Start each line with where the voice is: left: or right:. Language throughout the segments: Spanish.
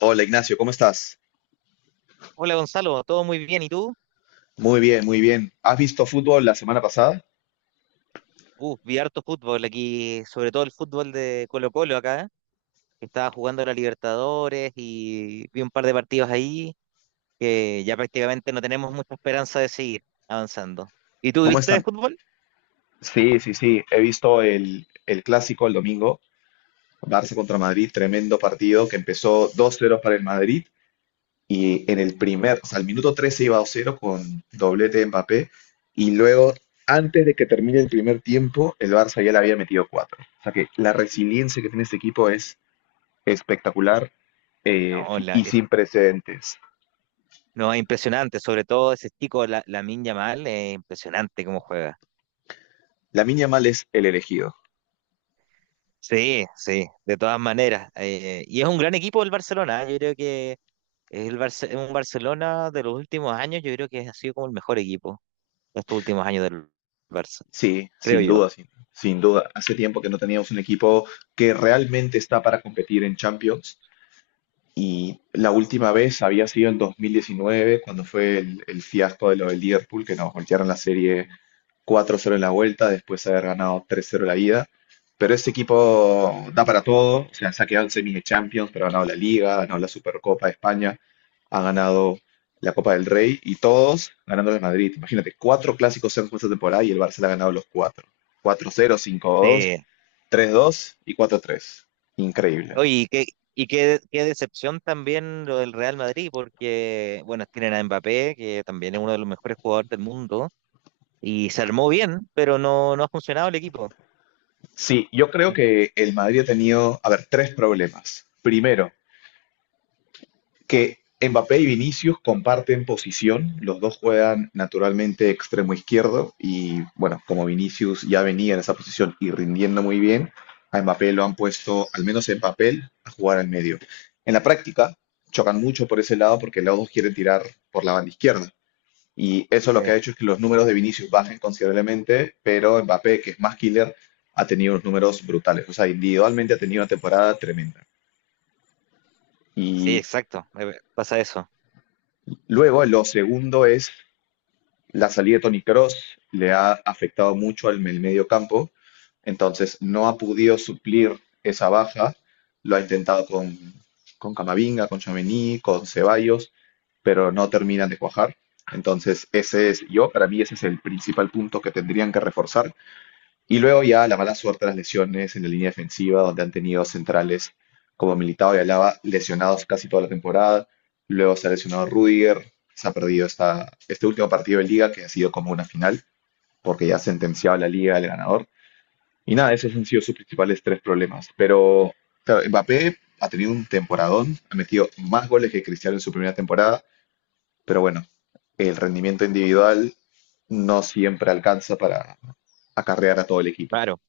left: Hola Ignacio, ¿cómo estás?
right: Hola Gonzalo, todo muy bien, ¿y tú?
left: Muy bien, muy bien. ¿Has visto fútbol la semana pasada?
right: Vi harto fútbol aquí, sobre todo el fútbol de Colo-Colo acá, que estaba jugando la Libertadores y vi un par de partidos ahí que ya prácticamente no tenemos mucha esperanza de seguir avanzando. ¿Y tú
left: ¿Cómo
right: viste de
left: están?
right: fútbol?
left: Sí, sí, sí. He visto el clásico el domingo, Barça contra Madrid, tremendo partido que empezó dos 0 para el Madrid y en o sea, al minuto 13 iba dos 0 con doblete de Mbappé y luego, antes de que termine el primer tiempo, el Barça ya le había metido 4. O sea que la resiliencia que tiene este equipo es espectacular, eh,
right: No,
left: y sin precedentes.
right: no, es impresionante, sobre todo ese chico, Lamine Yamal, es impresionante cómo juega.
left: Lamine Yamal es el elegido.
right: Sí, sí, de todas maneras. Y es un gran equipo el Barcelona, ¿eh? Yo creo que es un Barcelona de los últimos años, yo creo que ha sido como el mejor equipo. Estos últimos años del Barça,
left: Sí,
right: creo
left: sin duda,
right: yo.
left: sin duda. Hace tiempo que no teníamos un equipo que realmente está para competir en Champions. Y la última vez había sido en 2019, cuando fue el fiasco de lo del Liverpool, que nos voltearon la serie 4-0 en la vuelta, después de haber ganado 3-0 la ida. Pero ese equipo da para todo, o sea, se ha quedado en semis de Champions, pero ha ganado la Liga, ha ganado la Supercopa de España, ha ganado la Copa del Rey y todos ganando el Madrid. Imagínate, cuatro clásicos en esta temporada y el Barça le ha ganado los cuatro. 4-0, 5-2,
right: Sí,
left: 3-2 y 4-3. Increíble.
right: oye, qué decepción también lo del Real Madrid, porque, bueno, tienen a Mbappé, que también es uno de los mejores jugadores del mundo, y se armó bien, pero no, no ha funcionado el equipo.
left: Sí, yo creo que el Madrid ha tenido, a ver, tres problemas. Primero, que Mbappé y Vinicius comparten posición, los dos juegan naturalmente extremo izquierdo y bueno, como Vinicius ya venía en esa posición y rindiendo muy bien, a Mbappé lo han puesto, al menos en papel, a jugar al medio. En la práctica, chocan mucho por ese lado porque los dos quieren tirar por la banda izquierda. Y eso lo que
right: Eh,
left: ha hecho es que los números de Vinicius bajen considerablemente, pero Mbappé, que es más killer, ha tenido unos números brutales. O sea, individualmente ha tenido una temporada tremenda.
right: sí,
left: Y
right: exacto, pasa eso.
left: luego, lo segundo es la salida de Toni Kroos, le ha afectado mucho el medio campo, entonces no ha podido suplir esa baja. Lo ha intentado con Camavinga, con Tchouaméni, con Ceballos, pero no terminan de cuajar. Entonces, ese es yo, para mí ese es el principal punto que tendrían que reforzar. Y luego ya la mala suerte de las lesiones en la línea defensiva, donde han tenido centrales como Militao y Alaba lesionados casi toda la temporada. Luego se ha lesionado Rudiger, se ha perdido este último partido de liga que ha sido como una final, porque ya ha sentenciado la liga el ganador. Y nada, esos han sido sus principales tres problemas. Pero claro, Mbappé ha tenido un temporadón, ha metido más goles que Cristiano en su primera temporada, pero bueno, el rendimiento individual no siempre alcanza para acarrear a todo el equipo.
right: Claro,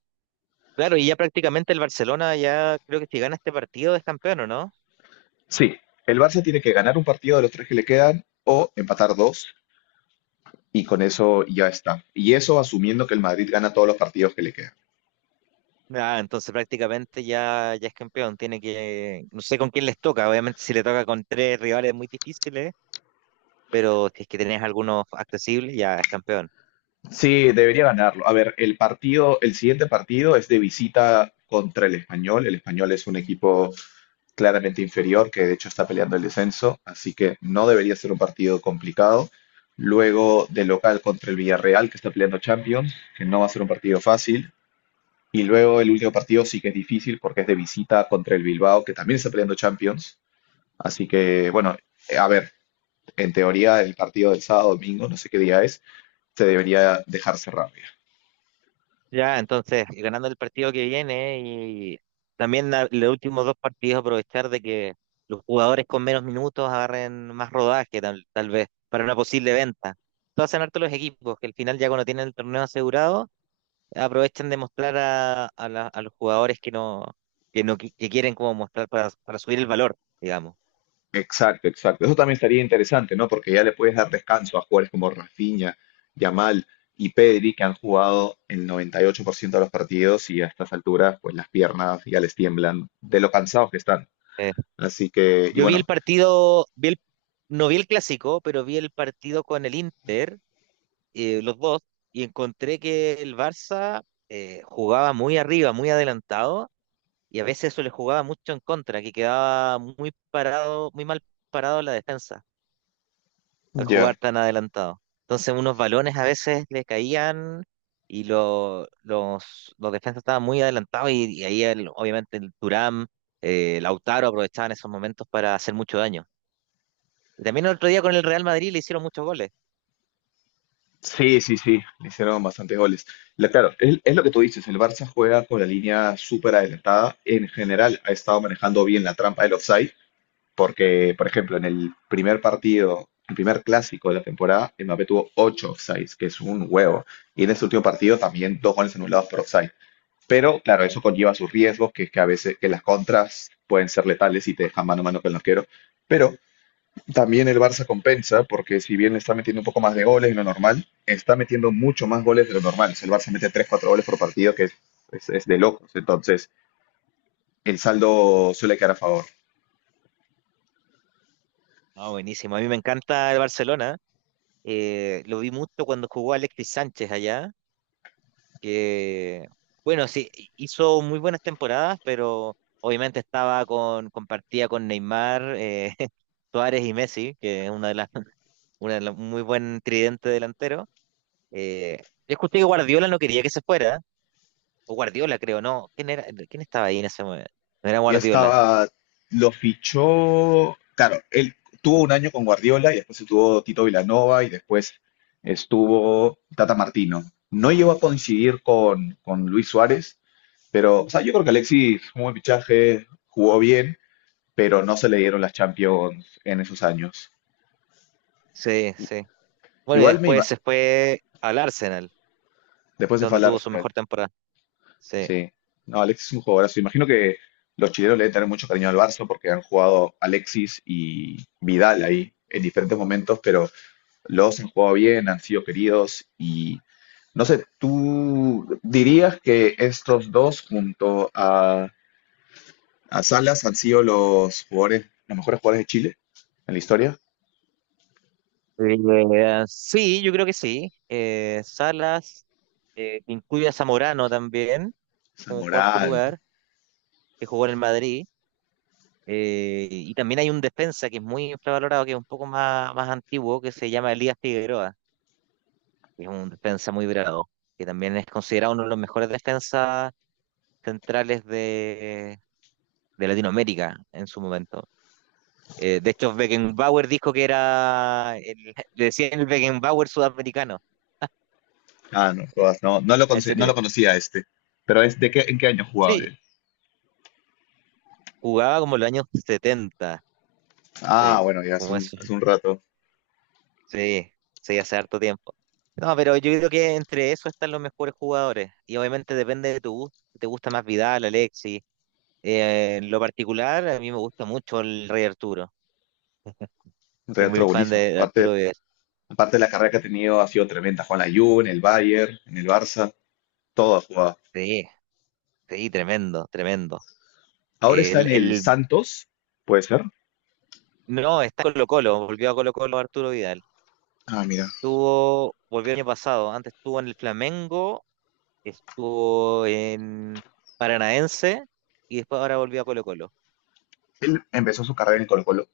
right: claro, y ya prácticamente el Barcelona ya creo que si gana este partido es campeón, ¿o no?
left: Sí, el Barça tiene que ganar un partido de los tres que le quedan o empatar dos y con eso ya está. Y eso asumiendo que el Madrid gana todos los partidos que le quedan.
right: Ah, entonces prácticamente ya, ya es campeón, tiene que, no sé con quién les toca, obviamente si le toca con tres rivales muy difíciles, pero si es que tenés algunos accesibles, ya es campeón.
left: Sí, debería ganarlo. A ver, el partido, el siguiente partido es de visita contra el Español. El Español es un equipo claramente inferior que de hecho está peleando el descenso, así que no debería ser un partido complicado. Luego de local contra el Villarreal que está peleando Champions, que no va a ser un partido fácil. Y luego el último partido sí que es difícil porque es de visita contra el Bilbao, que también está peleando Champions. Así que, bueno, a ver, en teoría el partido del sábado, domingo, no sé qué día es, se debería dejar cerrar ya.
right: Ya, entonces, ganando el partido que viene y también los últimos dos partidos, aprovechar de que los jugadores con menos minutos agarren más rodaje, tal vez, para una posible venta. Entonces, hacen harto los equipos que al final, ya cuando tienen el torneo asegurado, aprovechan de mostrar a los jugadores que no qui- que quieren como mostrar para subir el valor, digamos.
left: Exacto, exacto. Eso también estaría interesante, ¿no? Porque ya le puedes dar descanso a jugadores como Rafinha, Yamal y Pedri, que han jugado el 98% de los partidos y a estas alturas, pues las piernas ya les tiemblan de lo cansados que están.
right: Eh,
left: Así que, y
right: yo vi el
left: bueno,
right: partido, no vi el clásico, pero vi el partido con el Inter, los dos, y encontré que el Barça jugaba muy arriba, muy adelantado, y a veces eso le jugaba mucho en contra, que quedaba muy parado, muy mal parado la defensa al
left: ya,
right: jugar tan adelantado. Entonces unos balones a veces le caían y los defensas estaban muy adelantados y ahí obviamente el Thuram, Lautaro aprovechaban esos momentos para hacer mucho daño. Y también el otro día con el Real Madrid le hicieron muchos goles.
left: sí, sí, sí, le hicieron bastantes goles. Claro, es lo que tú dices, el Barça juega con la línea súper adelantada. En general ha estado manejando bien la trampa del offside, porque, por ejemplo, en el primer partido, el primer clásico de la temporada, Mbappé tuvo 8 offsides, que es un huevo. Y en ese último partido también dos goles anulados por offside. Pero claro, eso conlleva sus riesgos, que es que a veces que las contras pueden ser letales y te dejan mano a mano con el arquero. Pero también el Barça compensa, porque si bien le está metiendo un poco más de goles de lo normal, está metiendo mucho más goles de lo normal. O sea, el Barça mete tres cuatro goles por partido, que es de locos. Entonces, el saldo suele quedar a favor.
right: Ah, buenísimo. A mí me encanta el Barcelona. Lo vi mucho cuando jugó Alexis Sánchez allá, que, bueno, sí, hizo muy buenas temporadas, pero obviamente compartía con Neymar, Suárez y Messi, que es un muy buen tridente delantero. Eh, yo escuché que Guardiola no quería que se fuera, o Guardiola, creo, ¿no? ¿Quién era, quién estaba ahí en ese momento? No era
left: Y
right: Guardiola,
left: estaba, lo fichó, claro, él tuvo un año con Guardiola y después estuvo Tito Vilanova y después estuvo Tata Martino. No llegó a coincidir con Luis Suárez, pero o sea, yo creo que Alexis fue un buen fichaje, jugó bien pero no se le dieron las Champions en esos años.
right: sí, sí. Bueno, y
left: Igual me
right: después
left: ima-
right: se fue al Arsenal,
left: Después de
right: donde
left: falar
right: tuvo su
left: final,
right: mejor temporada. Sí.
left: sí. No, Alexis es un jugadorazo. Imagino que los chilenos le deben tener mucho cariño al Barça porque han jugado Alexis y Vidal ahí en diferentes momentos, pero los dos han jugado bien, han sido queridos y no sé, ¿tú dirías que estos dos junto a, Salas han sido los jugadores, los mejores jugadores de Chile en la historia?
right: Sí, yo creo que sí. Salas, incluye a Zamorano también como cuarto
left: Zamorán,
right: lugar, que jugó en el Madrid. Y también hay un defensa que es muy infravalorado, que es un poco más antiguo, que se llama Elías Figueroa, que es un defensa muy bravo, que también es considerado uno de los mejores defensas centrales de Latinoamérica en su momento. De hecho, Beckenbauer dijo que era, le decían el Beckenbauer sudamericano,
left: ah, no, jodas, no,
right: a ese
left: no lo
right: nivel.
left: conocía este. Pero es de qué, ¿en qué año jugaba
right: Sí,
left: él?
right: jugaba como en los años 70,
left: Ah,
right: sí,
left: bueno, ya
right: como eso.
left: hace un rato.
right: Sí, sí, hace harto tiempo. No, pero yo creo que entre eso están los mejores jugadores. Y obviamente depende de tu gusto. Si, ¿te gusta más Vidal, Alexis? En lo particular, a mí me gusta mucho el Rey Arturo.
left: Un
right: Soy
left: rato
right: muy fan
left: buenísimo.
right: de
left: Aparte,
right: Arturo Vidal.
left: aparte de la carrera que ha tenido, ha sido tremenda. Juan la juve en el Bayern, en el Barça, todo ha jugado.
right: Sí, sí, tremendo, tremendo.
left: Ahora está
right: El,
left: en el
right: el,
left: Santos, puede ser.
right: no, está en Colo-Colo, volvió a Colo-Colo Arturo Vidal.
left: Ah, mira.
right: Volvió el año pasado, antes estuvo en el Flamengo, estuvo en Paranaense y después ahora volvió a Colo-Colo.
left: Él empezó su
right: Sí.
left: carrera en Colo-Colo.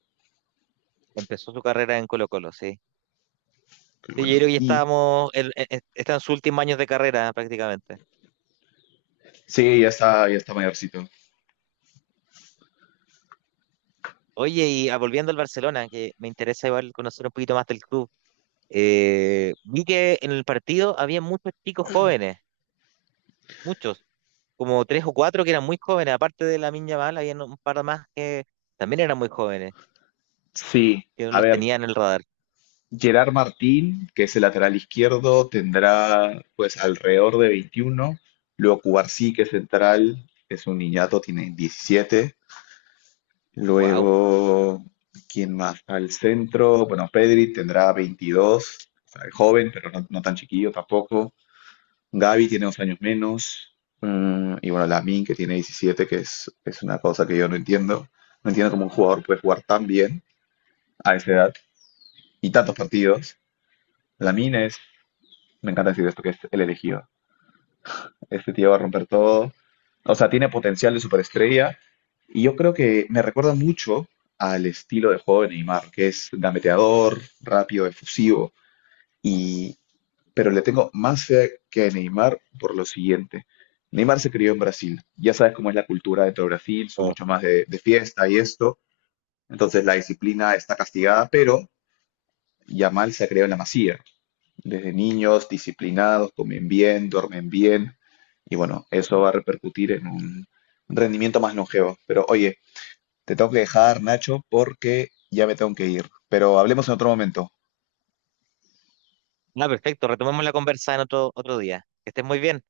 right: Empezó su carrera en Colo-Colo, sí.
left: Qué
right: Sí, yo
left: bueno.
right: creo que ya
left: Y
right: él, está en sus últimos años de carrera, prácticamente.
left: sí, ya está mayorcito.
right: Oye, y volviendo al Barcelona, que me interesa igual conocer un poquito más del club. Vi que en el partido había muchos chicos jóvenes, muchos, como tres o cuatro que eran muy jóvenes, aparte de la Miña había un par más que también eran muy jóvenes,
left: Sí,
right: que no
left: a
right: los
left: ver,
right: tenía en el radar.
left: Gerard Martín, que es el lateral izquierdo, tendrá pues alrededor de 21. Luego Cubarsí, que es central, es un niñato, tiene 17.
right: Wow.
left: Luego, ¿quién más? Al centro, bueno, Pedri tendrá 22, o sea, es joven, pero no, no tan chiquillo tampoco. Gavi tiene 2 años menos. Mm, y bueno, Lamine, que tiene 17, que es, una cosa que yo no entiendo. No entiendo cómo un jugador puede jugar tan bien a esa edad y tantos partidos. Lamine es Me encanta decir esto, que es el elegido. Este tío va a romper todo. O sea, tiene potencial de superestrella. Y yo creo que me recuerda mucho al estilo de juego de Neymar, que es gambeteador, rápido, efusivo. Y, pero le tengo más fe que a Neymar por lo siguiente. Neymar se crió en Brasil. Ya sabes cómo es la cultura dentro de Brasil, son mucho más de, fiesta y esto. Entonces la disciplina está castigada, pero Yamal se ha creado en la Masía. Desde niños, disciplinados, comen bien, duermen bien, y bueno, eso va a repercutir en un rendimiento más longevo. Pero oye, te tengo que dejar, Nacho, porque ya me tengo que ir. Pero hablemos en otro momento.
right: Ah, perfecto. Retomemos la conversa en otro día. Que estés muy bien.